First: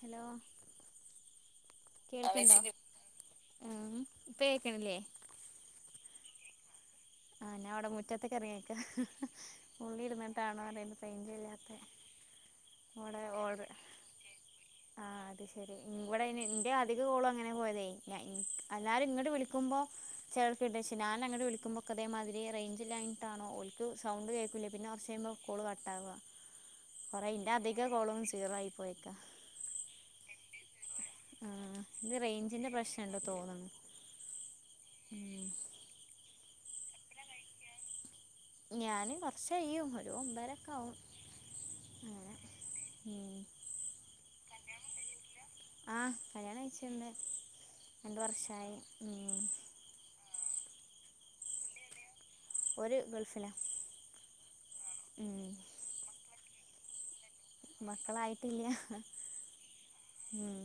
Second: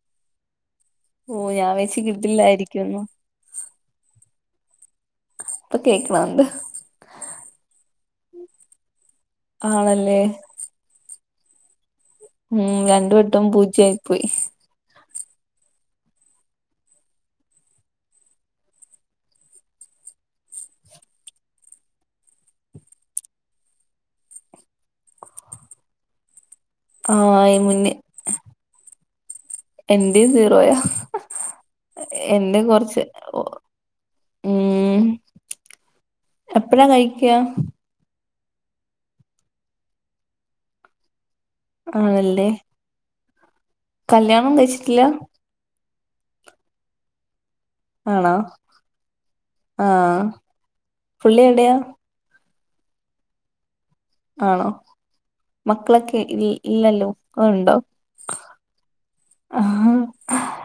Hello ഓ ഞാൻ വെച്ച് കേൾക്ക്ണ്ടോ കിട്ടില്ലായിരിക്കുംന്ന് ഏം ഇപ്പ കേക്ക്ണ്‌ല്ലേ ഇപ്പൊ കേക്ക്ണ്ണ്ട് ആഹ് ഞാൻ ഇവടെ മുറ്റത്ത്ക്ക് എറങ്ങിനിക്ക ആണല്ലേ ഉള്ളിര്ന്നിട്ടാണോ അറിയൂല റേഞ്ച് ഇല്ലാത്തെ ഉം രണ്ടു വെട്ടം പൂജ്യയി പോയി ആഹ് അത് ശരി ഇവടെയിനെ ഇന്റെ അധിക കോളും അങ്ങനെ പോയതേ ഇൻക്ക് എല്ലാരും ഇങ്ങട്ട് വിളിക്കുമ്പോ [unintelligible] ഞാന് അങ്ങട്ട് വിളുമ്പോക്കെ ഇതേമാതിരി റേഞ്ചില്ലായിട്ടാണോ ഓല്ക്ക് സൗണ്ട് കേക്കുല്ല പിന്നെ കൊറച്ചയ്യുമ്പം കോള് കട്ടാവ [inaudible] കുറെ ഇന്റെ അധിക മുന്നേ കോളും സീറൊ ആയി പോയക്കാ എന്റെയും സീറോയാ ആഹ് ഇത് എന്റെ റേഞ്ചിന്റെ കൊറച്ച് പ്രശ്നണ്ട് തോന്ന്ന്നു ഉം മ്മ് എപ്പഴാ കഴിക്ക്യാ ഞാന് കൊറച്ചയ്യും ഒരു ഒമ്പേരേക്കാവും അങ്ങനെ മ്മ് കല്ല്യാണം കഴിച്ചിട്ടില്ല ആഹ് കല്യാണം കഴിച്ചിണ്ട് രണ്ട് ആണോ വർഷായി ഉം ആഹ് പുള്ളി എവ്ട്യാ ഓര് ഗൾഫിലാ ആണോ ഉം മക്കളൊക്കെ ഇനി ഇല്ലല്ലോ ഉണ്ടോ മക്കളായിട്ടില്ല ആഹ് ഉം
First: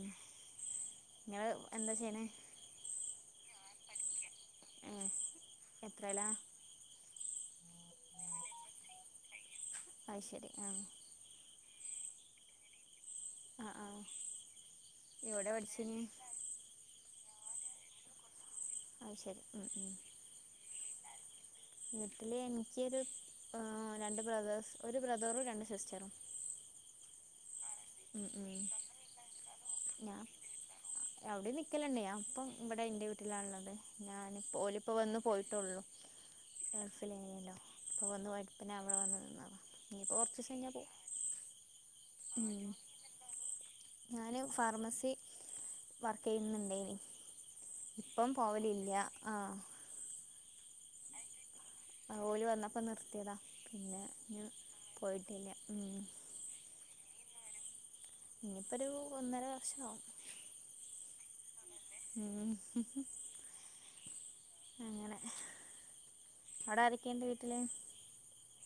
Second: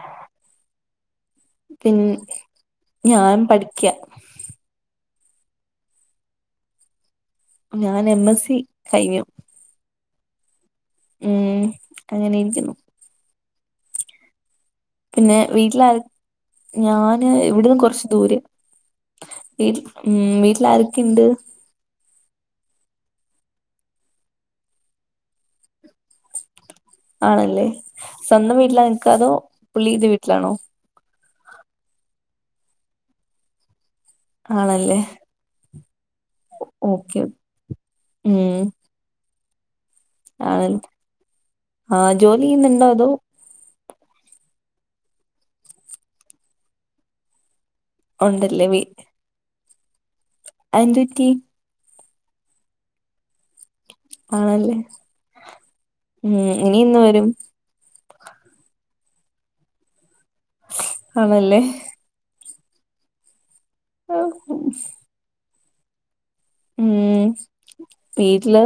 ഇങ്ങള് എന്താ പിൻ ചെയ്യണേ ഞാൻ പഠിക്ക്യാ ഏഹ് എത്രേലാ ഞാന് എംഎസ്സി കഴിഞ്ഞു അത് ശരി ആഹ് മ്മ് അങ്ങനെയിരിക്കുന്നു ആഹ് ആഹ് പിന്നെ എവിടെ വീട്ടിലാരൊ പഠിച്ചീനി ഞാന് ഇവട്ന്ന് കൊറച്ച് ദൂരെ അത് ശരി ഉം വീ ഉം വീട്ടിലാരെക്കെ ഇണ്ട് വീട്ടില് എനിക്ക്യേരു ഏ രണ്ട് ബ്രദേഴസ് ഒരു ബ്രദറും രണ്ട് സിസ്റ്ററും ആണല്ലേ ഉം ഉം സ്വന്തം വീട്ടിലാ നിക്കാ അതോ പുള്ളിടെ വീട്ടിലാണോ അവടിം നിക്കല്ണ്ട് ഞാൻ ഇപ്പം ഇബടെ ഇന്റെ വീട്ടിലാള്ളത് ഞാനിപ്പോ ഓല്പ്പോ ആണല്ലേ വന്ന് പോയിട്ടൊള്ളൂ ഓക്കെ ഗൾഫിലേന്യല്ലോ ഇപ്പോ വന്ന് പോയി ഉം ഞാൻ ഇവടെ വന്ന് നിന്നതാ ഇനിയിപ്പോ കൊറച്ചീസയിഞ്ഞാ പോവും ആഹ് ഉം ജോലിയ്യ്ന്ന്ണ്ടോ അതോ ഞാന് ഫാർമസി വർക്കെയ്യ്ന്ന്ണ്ടേനി ഇപ്പം ഉണ്ടല്ലേ പോവലില്ല ആഹ് അത് എന്ത് പറ്റി അത് ഓല് വന്നപ്പം നിർത്തിയതാ പിന്നെ ഇഞ്ഞ് ആണല്ലേ പോയിട്ടില്ല മ്മ് ഉം ഇനി എന്ന് വരും ഇനിപ്പോരു ഒന്നര വർഷാവും ആണല്ലേ മ്മ് അങ്ങനെ അവടെരൊക്കെ ഉം ഇണ്ട് വീട്ടില് വീട്ടില്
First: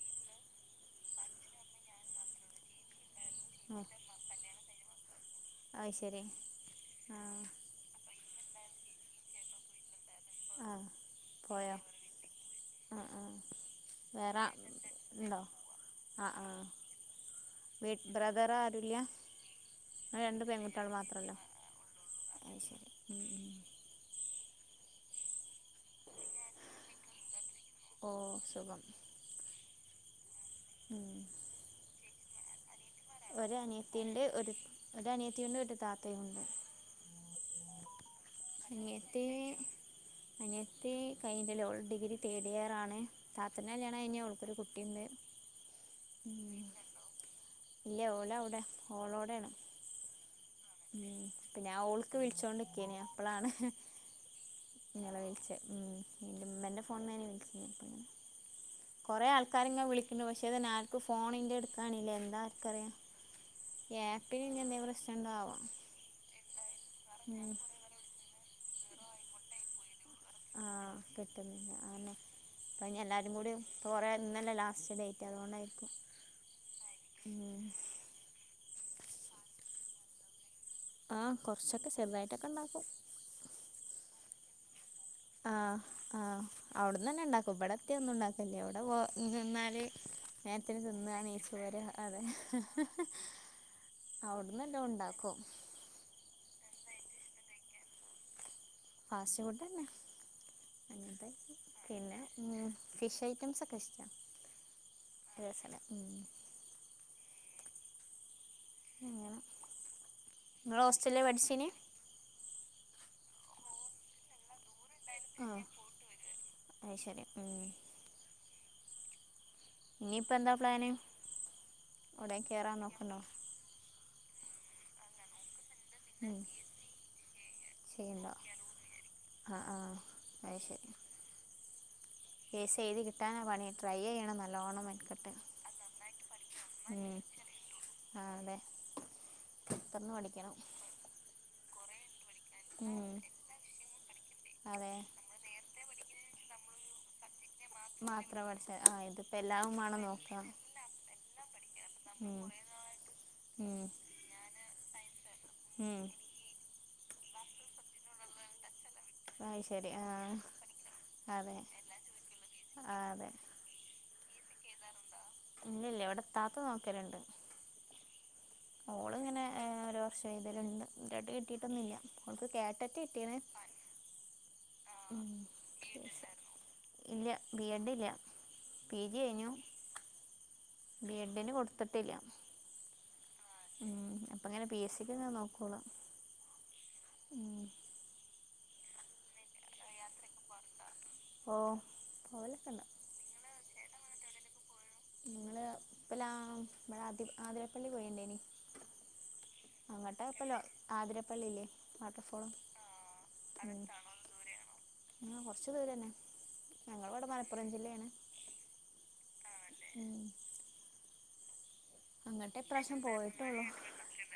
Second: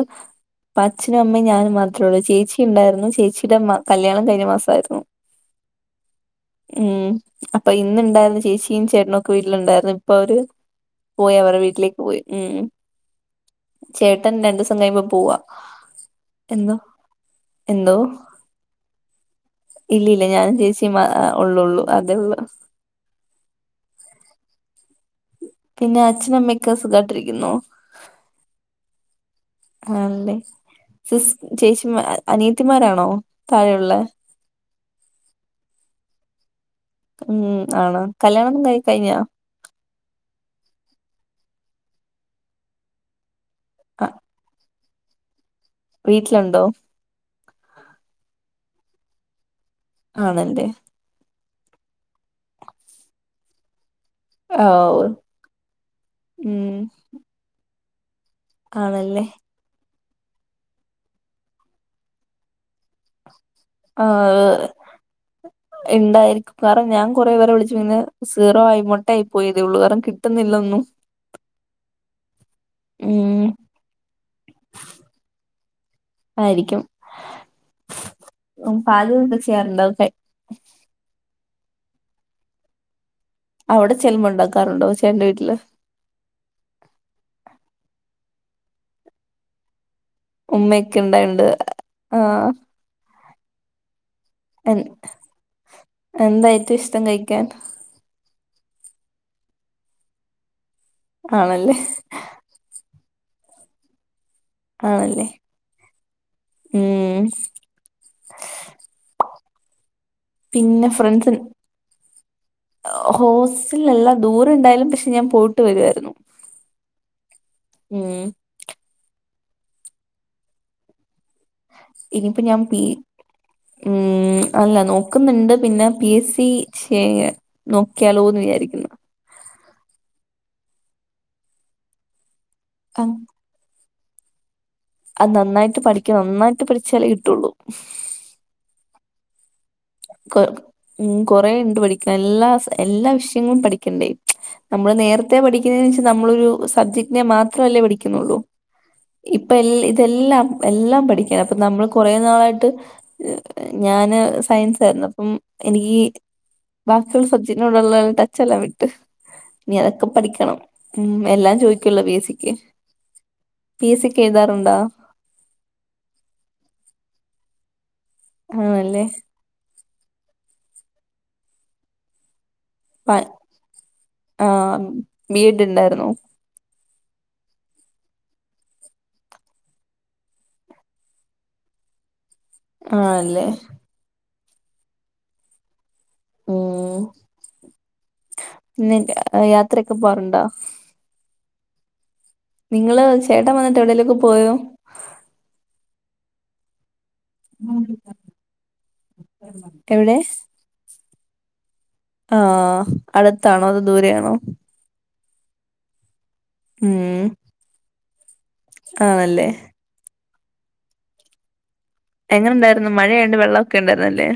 ഇപ്പൊ അച്ഛനും അമ്മയും ഞാനും മാത്രേള്ളൂ ചേച്ചി ഉണ്ടായിരുന്നു ചേച്ചി [unintelligible] കല്യാണം കഴിഞ്ഞ മാസമായിരുന്നു ആഹ് ശരി. ഉം ആഹ് അപ്പൊ ഇന്ന്ണ്ടായിരുന്ന് ചേച്ചിയും ചേട്ടനൊക്കെ വീട്ടിലുണ്ടായിരുന്നു. ഇപ്പവര് ആഹ് പോയി അവരെ പോയോ വീട്ടിലേക്ക് പോയി ഉം. ആഹ് ആഹ് ചേട്ടൻ രണ്ടൂസം കഴിയുമ്പ പോവാ. ആഹ ആഹ് എന്തോ വീ ബ്രദറാരൂല്ല. ഇല്ലി ഇല്ല ഇല്ല ഞാനും ചേച്ചി ഉള്ള്ള്ളൂ അതേ ഉള്ളൂ അത് ഉം ഉം പിന്നെ അച്ഛനമ്മെക്കെ സുഖാട്ടിരിക്കുന്നോ. ഓ സുഖം. ആണല്ലെ ഉം സിസ് ചേച്ചി അനിയത്തിമാരാണോ. താഴെയുള്ളെ ഒരനിയത്തിണ്ട് ഒരനിയത്തിണ്ട് ഒരു താത്തയുണ്ട്. ഉം ആണോ കല്യാണൊന്നും കഴി കഴിഞ്ഞ. അനിയത്തി അനിയത്തി കഴിഞ്ഞിട്ടില്ല ഓൾ ഡിഗ്രി തേഡിയർ ആണ് താത്തന്റ കല്യാണം ആ കഴിഞ്ഞ് ഓൾക്കൊരു കുട്ടി. ഇണ്ട് ഉം വീട്ടിലുണ്ടോ ഇല്ല ഓലവിടെ ഓളോടെണ്. ആണല്ലേ ഉം ഇപ്പൊ ഞാൻ ഓൾക്ക് വിളിച്ചോണ്ടിക്കേനി അപ്പളാണ്. ഓ ഇങ്ങളെ വിളിച്ചെ ഉം ഇന്റെമ്മന്റെ ഫോണ്ന്നേനി വിളിച്ചിനെ ആണല്ലേ കുറെ ആൾ. ആക്കാരിങ്ങനെ വിളിക്ക്ണ്ട് പക്ഷേ ആര്ക്കും ഫോണിന്റെ എടുക്കാണില്ലാ എന്താ ആർക്കറിയാ. ആ പ്രശ്നമുണ്ടോ ആവോ ഇണ്ടായിരിക്കും കാരണം ഞാൻ കൊറെേ ഉം പേരെ വിളിച്ചു പിന്നെ. സീറോ ആയി മൊട്ടായി പോയതേ ഉള്ളൂ കാരണം കി ആഹ് കിട്ടുന്നില്ല അയന്നെ അപ്പഞ്ഞി എല്ലാരും ഉം കൂടി. പ്പ കൊറേ ഇന്നല്ലേ ലാസ്റ്റ് ഡേറ്റ് അതുകൊണ്ടായിരിക്കും. ആയിരിക്കും ഉം ഉം പാല് ക്കെ ചെയ്യാറുണ്ടോ. ആ കൊറച്ചൊക്കെ ചെറുതായിട്ടൊക്കെണ്ടാക്കും. അവിടെ ചെല്ലുമ്പോ ഇണ്ടാക്കാറുണ്ടോ. ആഹ്. ആഹ് അവിട്ന്നന്നെണ്ടാക്കും ഇവിടെത്തിയ ഒന്നും ഇണ്ടാക്കല്ല്യ ഇവിടെ നിന്നാല്. നേരത്തിന് ഉമ്മയൊക്കെ തിന്നാ ഉണ്ടായോണ്ട് നീച്പോര അതെ. ആഹ് അവുട്ന്ന് എ എല്ലോ ഉണ്ടാക്കും. എന്താ ഏറ്റോം ഇഷ്ടം കഴിക്കാൻ? ഫാസ്റ്റ് ഫുഡന്നെ അങ്ങനെതൊക്കെ ആണല്ലേ പിന്നെ. ഉം ഫിഷ് ഐറ്റംസൊക്കെ ഇഷ്ടാ. ആണല്ലേ രസമാണ് ഉം ഉം. അങ്ങനെ ഇങ്ങള് പിന്നെ ഹോസ്റ്റലിലാ പഠിച്ചീനി ഹോസ്സിലിലല്ല ദൂരം ഇണ്ടായാലും പക്ഷെ ഞാൻ പോയിട്ട് ആഹ് വരുആയിരുന്നു. അത് ശരി ഉം ഉം ഇനി ഇപ്പോ എന്താ പ്ലാന് എവിടേം ഇനിയിപ്പോ ഞാൻ കേറാൻ പി നോക്ക്ണ്ടൊ ഉം അല്ല നോക്കുന്നുണ്ട് പിന്നെ. പി എസ് ഉം സി ഷേയർ ചെയ്യണ്ടോ നോക്കിയാലോന്ന് വിചാരിക്കുന്നു. ആ ആ അഹ് ശരി. പി എസ് സി അ- എഴുതിക്കിട്ടാനാണ് പണി ട്രൈയെയ്യണം നല്ലോണം. അത് മെനക്കെട്ട് നന്നായിട്ട് പഠിക്കണം നന്നായിട്ട് ഉം പഠിച്ചാലേ കിട്ടുള്ളൂ. ആ അതെ. തുടർന്ന് കൊ പഠിക്കണം കൊറെണ്ട് പഠിക്കാൻ എല്ലാ സ. എല്ലാ ഉം വിഷയങ്ങളും പഠിക്കണ്ടേ നമ്മള് അതെ നേരത്തെ പഠിക്കുന്നേവെച്ച നമ്മളൊരു സബ്ജക്റ്റിനെ മാ. ത്രല്ലേ പഠിക്കുന്നുള്ളൂ മാത്രം പഠിച്ച ആ ഇതിപ്പോ ഇപ്പം എല്ലാം വേണം നോക്കാം ഇതെല്ലാം. എല്ലാം പഠിക്കണം അപ്പ നമ്മള് കൊറെ ഉം നാളായിട്ട് ഉം ഞാന് സയൻസ് ആയിരുന്നു അപ്പം. എനിക്ക് ഉം ബാക്കിയുള്ള സബ്ജറ്റിനോടുള്ള ടച്ച് എല്ലാം വിട്ട്. അത് ഇനി ശരി അതൊക്കെ ആ പഠിക്കണം ഉം എല്ലാം അതെ ചോദിക്കുമല്ലോ ബേസിക്കെ. ആ അതെ പി എസ് സി യൊക്കെ എഴുതാറുണ്ടോ? ഇന്നില്ല ഇവിടെ തത്ത് നോക്കലുണ്ട്. ആണല്ലേ ഓള് ഇങ്ങനെ ഏഹ് ഒരു വർഷം എഴുതലുണ്ട്, എന്നിട്ട് കിട്ടിയൊന്നുമില്ല, ഓൾക്ക് കാറ്റ എനിക്ക് കിട്ടിയേനെ ആഹ് ആഹ് ഉം. ബി എഡ് ഉണ്ടായിരുന്നോ ഇല്ല ബി എഡ് ഇല്ല പി ജി കഴിഞ്ഞു. ബി എഡ് കൊടുത്തിട്ടില്ല. ആഹ് അല്ലേ. ഉം അപ്പ അങ്ങനെ പി എസ് സി ക്ക് അങ്ങനെ നോക്കോളാം ഉം. ഇന്നില്ല യാത്രയൊക്കെ പോവാറുണ്ടോ? ഓ നിങ്ങള് ചേട്ടൻ വന്നിട്ട് എവിടേലും ഒക്കെ പോയോ? ഞങ്ങള് ഇപ്പൊ ലാ ഇവിടെ ആതി ആതിരപ്പള്ളി പോയിണ്ടേനി. [unintelligible] എവിടെ അങ്ങോട്ട് ആക്കല് എവിടെ ആതിരപ്പള്ളില്ലേ. ആഹ് അടുത്താണോ അതോ ദൂരെയാണോ? ആഹ് കൊറച്ച് ദൂരെത്തന്നെ, ഞങ്ങള് ഉം ഇവിടെ മലപ്പുറം ജില്ല ആണ്. ആണല്ലേ? ഞാൻ അങ്ങോട്ട് ഈ എങ്ങനെണ്ടായിരുന്നു പ്രാവശ്യം മഴയായോണ്ട് പോയിട്ടൊള്ളൂ. വെള്ളമൊക്കെ ഉണ്ടായിരുന്നല്ലേ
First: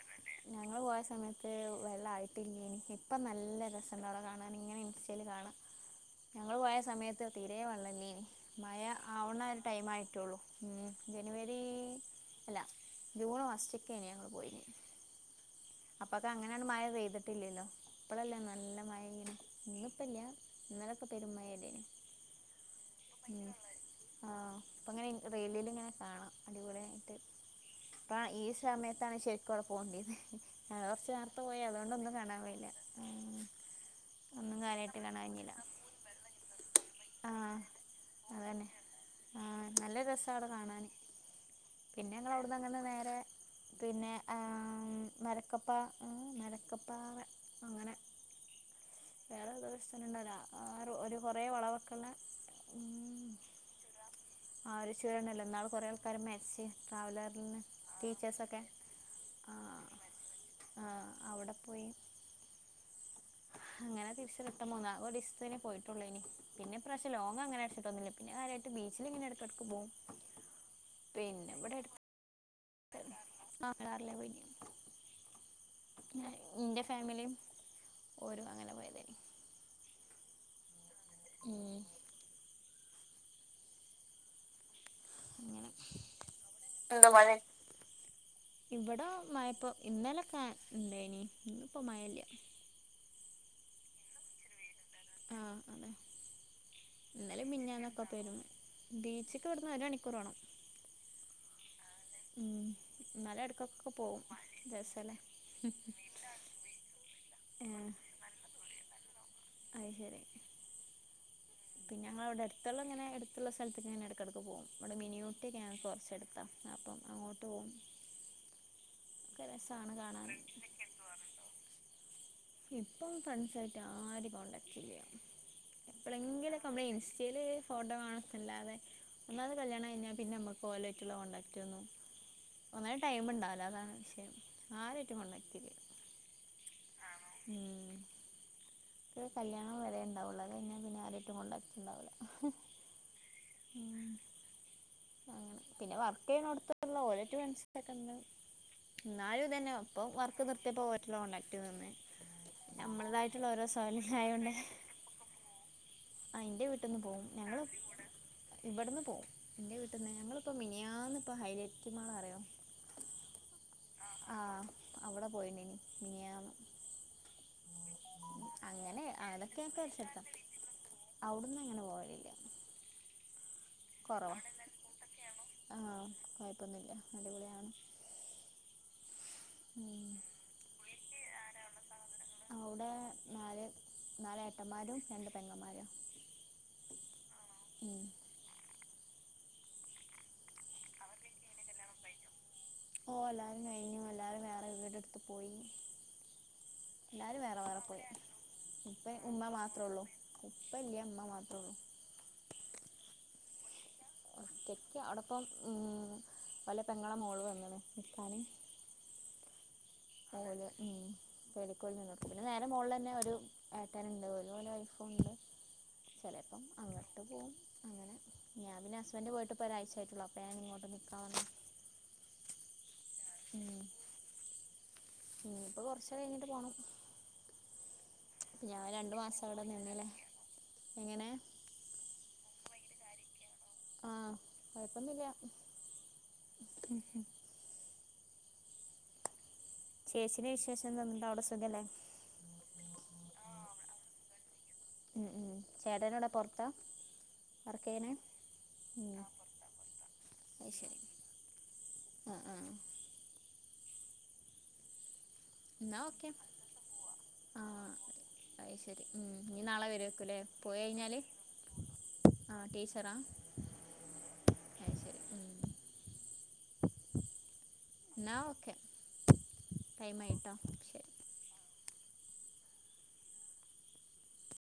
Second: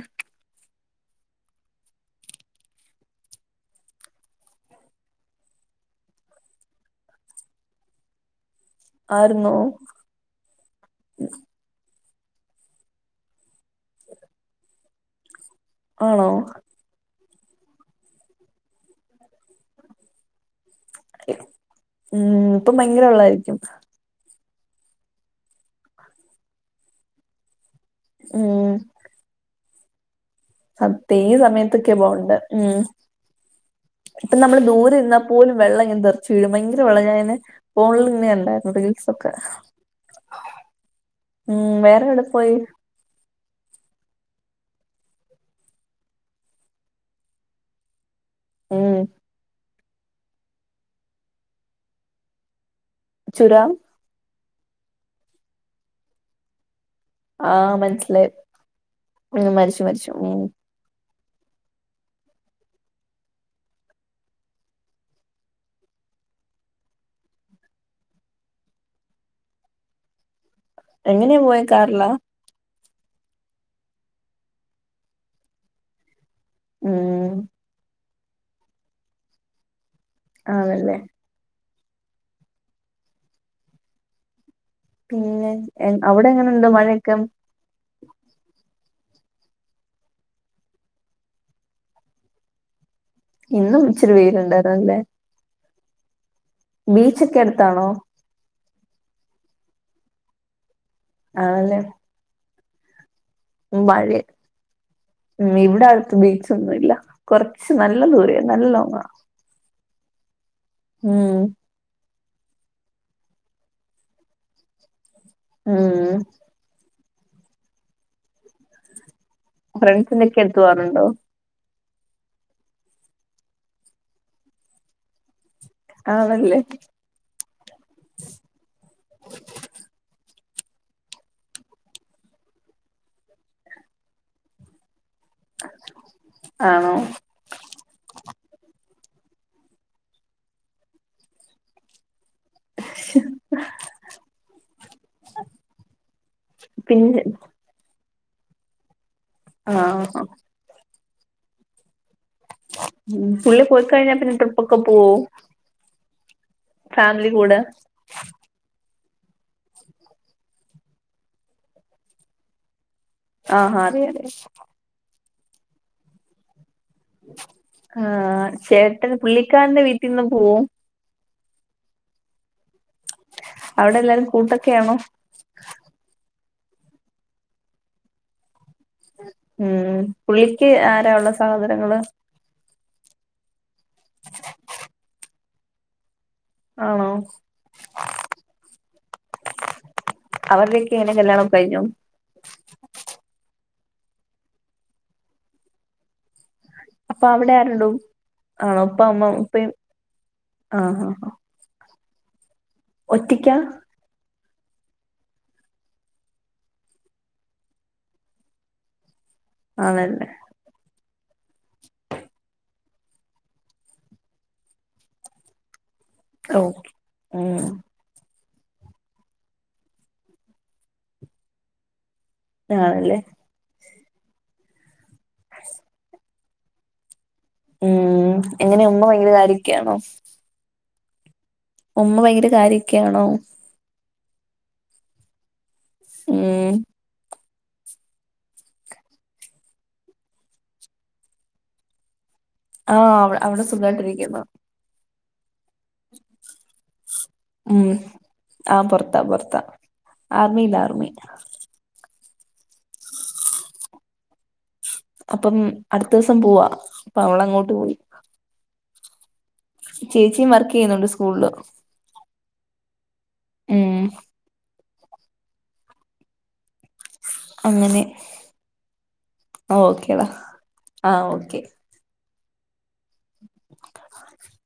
ഞങ്ങള് പോയേ സമയത്ത് വെള്ളായിട്ടില്ലേനി ഇപ്പ നല്ല രസയുണ്ട് അവിടം കാണാന് ഇങ്ങനെ. ഇൻസ്റ്റായില് കാണാം, ഞങ്ങള് പോയ സമയത്ത് തീരെ വെള്ളയില്ലെനി. മഴയാവണെ ആയിരുന്നോ ഒരു ടൈം ആയിട്ടുള്ളൂ ഇനി ജനുവരി. അല്ല ജൂൺ ഫസ്റ്റ്ക്കെ തന്നെയാ ഞങ്ങൾ പോയേനി. അപ്പൊക്കെ ആണോ അങ്ങനെയാണ് മഴ പെയ്തിട്ടില്ലല്ലോ, ഇപ്പോഴല്ലേ നല്ല മഴ ഇങ്ങനെ ഇന്നിപ്പോ ഇല്ല. ഉം ഇപ്പൊ ഭയങ്കര ഉം വെള്ളമായിരിക്കും. ആഹ് അപ്പ ഇങ്ങനെ റീലില് ഇങ്ങനെ കാണാം, അടിപൊളിയായിട്ട് ഇപ്പ ഈ ഉം സമയം. ത്താണ് ശരിക്കും അവിടെ പോകേണ്ടത്. സത്യ ഈ സമയത്തൊക്കെ പോവണ്ടേ ഉം. ഉം ഇപ്പം ഒന്നും നമ്മള് ദൂരെ കാര്യായിട്ട് നിന്നാൽ കാണാൻ കഴിഞ്ഞില്ല പോലും വെള്ളം ഇങ്ങനെ തെറിച്ചു വീഴും, ഭയങ്കര വെള്ളം ഞാൻ ഇങ്ങനെ ആഹ് ഫോണില് ഇന്ന് അതന്നെ കണ്ടായിരുന്നു റീൽസ്. ആഹ് നല്ല രസവാണ് അവിടെ കാണാന്, ഉം വേറെ പിന്നെ എവിടെ ഞങ്ങള് പോയി അവിടുന്ന് അങ്ങ് നേരെ. പിന്നെ ആഹ് മരക്കപ്പാ മരക്കപ്പാറ അങ്ങനെ. ഉം വേറെയെതോ സ്ഥലണ്ടല്ലോ, ആഹ് ഒരു കൊറെ വളവുയൊക്കെ ഉള്ള. ഇതാ ആഹ് ഒരു ചുരു ചുരണ്ടല്ലോ, ഇന്നാള് കൊറെ ആൾക്കാര് മെരിച്ച. ട്രാവലറില് ആഹ് മനസ്സിലായി ടീച്ചേർസ് ഒക്കെ ഉം മരിച്ചു ആഹ്. മരിച്ചു ഉം ആഹ് അവിടെ പോയി. അങ്ങനെ തിരിച്ച് റിട്ടേൺ പോന്ന് ഒരു ദിവസത്തേന് പോയിട്ടുള്ളേനി. പിന്നെ ഇപ്രാവശ്യം ലോങ്ങ്‌ അങ്ങനെ അടച്ചിട്ടൊന്നുല്ല പിന്നെ കാര്യായിട്ട് ബീച്ചില് ഇങ്ങനെ ഇടയ്ക്കിടയ്ക്ക് പോവും. എങ്ങനെയാ പിന്നെ പോയെ ഇവിടെ അടുത്ത് കാറിലാ [unintelligible] പോയി. പിന്നെ ഇന്റെ ഫാമിലിയും ഉം ഓരും അങ്ങനെ പോയയേനി. ആണല്ലേ? ഉം പിന്നെ അങ്ങനെ ഏഹ് അവിടെ എങ്ങനുണ്ട് മഴയൊക്കെ? ഇവിടെ മഴയിപ്പോ ഇന്നലെ ക ഇണ്ടെനി ഇപ്പൊ മഴയില്ല. ഇന്നും ഇച്ചിരി വെയിൽ ഉണ്ടായിരുന്നു അല്ലേ? ആഹ് ബീച്ചൊക്കെ ഇന്നലെയും അടുത്താണോ മിനിഞ്ഞാന്നും ഒക്കെ പെയ്തു. ബീച്ചിക്ക് ഇവിടുന്ന് ഒരു മണിക്കൂറ് വേണം. ആണല്ലേ? ഉം ഇന്നാലും എട്ക്കൊക്കെ മഴ പോവും തെ സ്സല്ലേ ഉം ഇവിടെ അടുത്ത് ബീച്ചൊന്നും ഇല്ല കൊറച്ച് നല്ല ദൂരെയാ നല്ല ലോങ്ങാ അയ് ശരി ഉം പിന്നെ ഞങ്ങളിവിടെ അടുത്തുള്ള ഇങ്ങനെ എടുത്തുള്ള സ്ഥലത്തെക്കങ്ങനെ എടക്കടക്ക് പോവും ഇവിടെ മിനിയൂട്ടിക്കെ ഞങ്ങക്ക് ഉം കൊറച്ചടുത്താ അപ്പം അങ്ങോട്ട് പോവും ഫ്രണ്ട്സിന്റെ കാണാൻ ഒക്കെ എടുത്തുപോവാറുണ്ടോ? ഇപ്പം ഫ്രണ്ട്സായിട്ട് ആരേം കോൺടാക്ട് ഇല്ല ആണല്ലേ എപ്പെളെങ്കിലൊക്കെ ഇൻസ്റ്റേല് ഫോട്ടോ കാണുന്നല്ലാതെ ഒന്നാത് കല്യാണം കഴിഞ്ഞാ പിന്നെ നമ്മക്ക് ഓലായിറ്റുള്ള കോൺടാക്ട് ഒന്നും ഒന്നാമത് ടൈം ഇണ്ടാവില്ലാ അതാണ് വിശയം ആരുമായിറ്റും കോണ്ടാക്ട് ഇല്ല ആണോ? ഉം ക്കെ കല്യാണം വരെ ഇണ്ടാവുള്ളൂ അത് കഴിഞ്ഞാ പിന്നെ ആരുവായിട്ടും കോൺടാക്ട് ഇണ്ടാവില്ല ആഹ് ഉം അങ്ങനെ പിന്നെ വർക്ക് ചെയ്യ്ന്നോടത്ത് ഇള്ള പിന്നെ ഓലായിറ്റ് ഫ്രണ്ട്‌സ് ക്കണ്ട് ഇന്നാലും ഇതന്നെ ആഹ് ഇപ്പം ആഹ് വർക്ക് നിർത്തിയപ്പോ ഓരായിറ്റ്ള്ള കോണ്ടാക്ടും നിന്ന് ഉം ഞമ്മളതായിട്ടുള്ള പുള്ളി ഓരോ പോയി കഴിഞ്ഞാ [unintelligible] പിന്നെ യോണ്ട് ട്രിപ്പൊക്കെ പോവോ ആഹ് ഇന്റെ വീട്ടന്ന് പോവും ഫാമിലി കൂടെ ഞങ്ങള് ഇവിടുന്ന് പോവും ഇന്റെ വീട്ടിന്ന് ഞങ്ങളിപ്പോ മിനിയാന്ന് ഇപ്പ ഹൈലൈറ്റ്മാൾ അറിയോ? ആഹ് അറിയാ അറിയാം ആഹ് അവിടെ പോയിണ്ടായിനി മിനിയാന്ന് ആഹ് അങ്ങനെ ചേട്ടൻ അതൊക്കെ ഞങ്ങൾക്ക് പുള്ളിക്കാരന്റെ വീട്ടിന്ന് പരിസരത്താണ് പോവും? അവിടുന്ന് ഇങ്ങനെ പോകലില്ല അവിടെ എല്ലാവാരും കൂട്ടൊക്കെയാണോ? ആഹ് കൊഴപ്പൊന്നുല്ല അടിപൊളിയാണ് ഉം പുള്ളിക്ക് ആരാ ഒള്ളെ സഹോദരങ്ങള്? അവുടെ നാല് നാലേട്ടന്മാരും രണ്ട് പെങ്ങന്മാരും ആണോ? ഉം. അവരുടെയൊക്കെ എങ്ങനെ കല്യാണം ഒക്കെ കഴിഞ്ഞോ? ഓഹ് എല്ലാരേം കയിഞ്ഞു എല്ലാരും വേറെ വീടെടുത്ത് പോയി അപ്പൊ എല്ലാരും അവിടെ വേറെ വേറെ ആരുണ്ടു പോയി ആണോ ഉപ്പ അമ്മ ഉമ്മ ഉപ്പയും മാത്രോ ഉള്ളൂ ഉപ്പ ആഹ് ഇല്ല ഇമ്മ മാത്രേള്ളു ഒറ്റയ്ക്കാ ഒറ്റയ്ക്ക് ആണിപ്പം ഉം ഓലെ പെങ്ങളെ മോള് വന്നണ് നിക്കാന് ആണല്ലേ ഓലെ ഉം [unintelligible] നോക്കും പിന്നെ നേരെ മോളിലെന്നെ ഒരു ഏട്ടന്ണ്ട് ഓലും ഓലെ വൈഫുണ്ട് ചെലപ്പം ഓക്കെ അങ്ങട്ട് പോകും ഉം അങ്ങനെ ഞാൻ പിന്നെ ഹസ്ബന്റ് പോയിട്ടിപ്പോ ഒരാഴ്ച്ചയായിട്ടുള്ളൂ അപ്പോ ഞാൻ ഇങ്ങോട്ട് നിക്കാൻ വന്നയാ ആണല്ലേ ഉ ഉം ഇനി ഇപ്പൊ കൊറച്ചഴിഞ്ഞിട്ട് പോണം ഉം ഞാൻ എങ്ങനെയാ ഉമ്മ രണ്ടു ഭയങ്കര മാസം അവിടെ കാര്യൊക്കെയാണോ? നിന്നില്ലേ എങ്ങനെ? ഉമ്മ ഭയങ്കര കാര്യൊക്കെയാണോ? ആഹ് കൊഴപ്പൊന്നുല്ല ഉം ഉഹ് ഉഹ് ചേച്ചിടെ വിശേഷം എന്താ ഇന്നിട്ട് അവിടെ സുഖല്ലേ? ആഹ് അവ് അവിടെ സുഖായിട്ടിരിക്കുന്നു ഉം ഉം ചേട്ടനവ്ടെ പൊറത്താ ഉം വർക്ക് ചെയ്യണേ ആഹ് ഉം പൊറത്താ പൊറത്താ അത് ആർമില്ല ശരി ആർമി ആഹ് ആഹ് അപ്പം എന്നാ അടുത്ത ഓക്കെ ദിവസം പോവാ അപ്പവളങ്ങോട്ട് പോയി അയ്ശരി ഉം ഇനി നാളെ വരുയേരിക്കുല്ലേ ചേച്ചിയും വർക്ക് പോയി ചെയ്യുന്നുണ്ട് അയിഞ്ഞാല്. സ്കൂളില് ആഹ് ടീച്ചറാ ഉം അയ്ശരി ഉം അങ്ങനെ എന്നാ ഓക്കെ ഓക്കേടാ ടൈമായിട്ടോ ശരി ആഹ് ഓക്കെ [inaudible]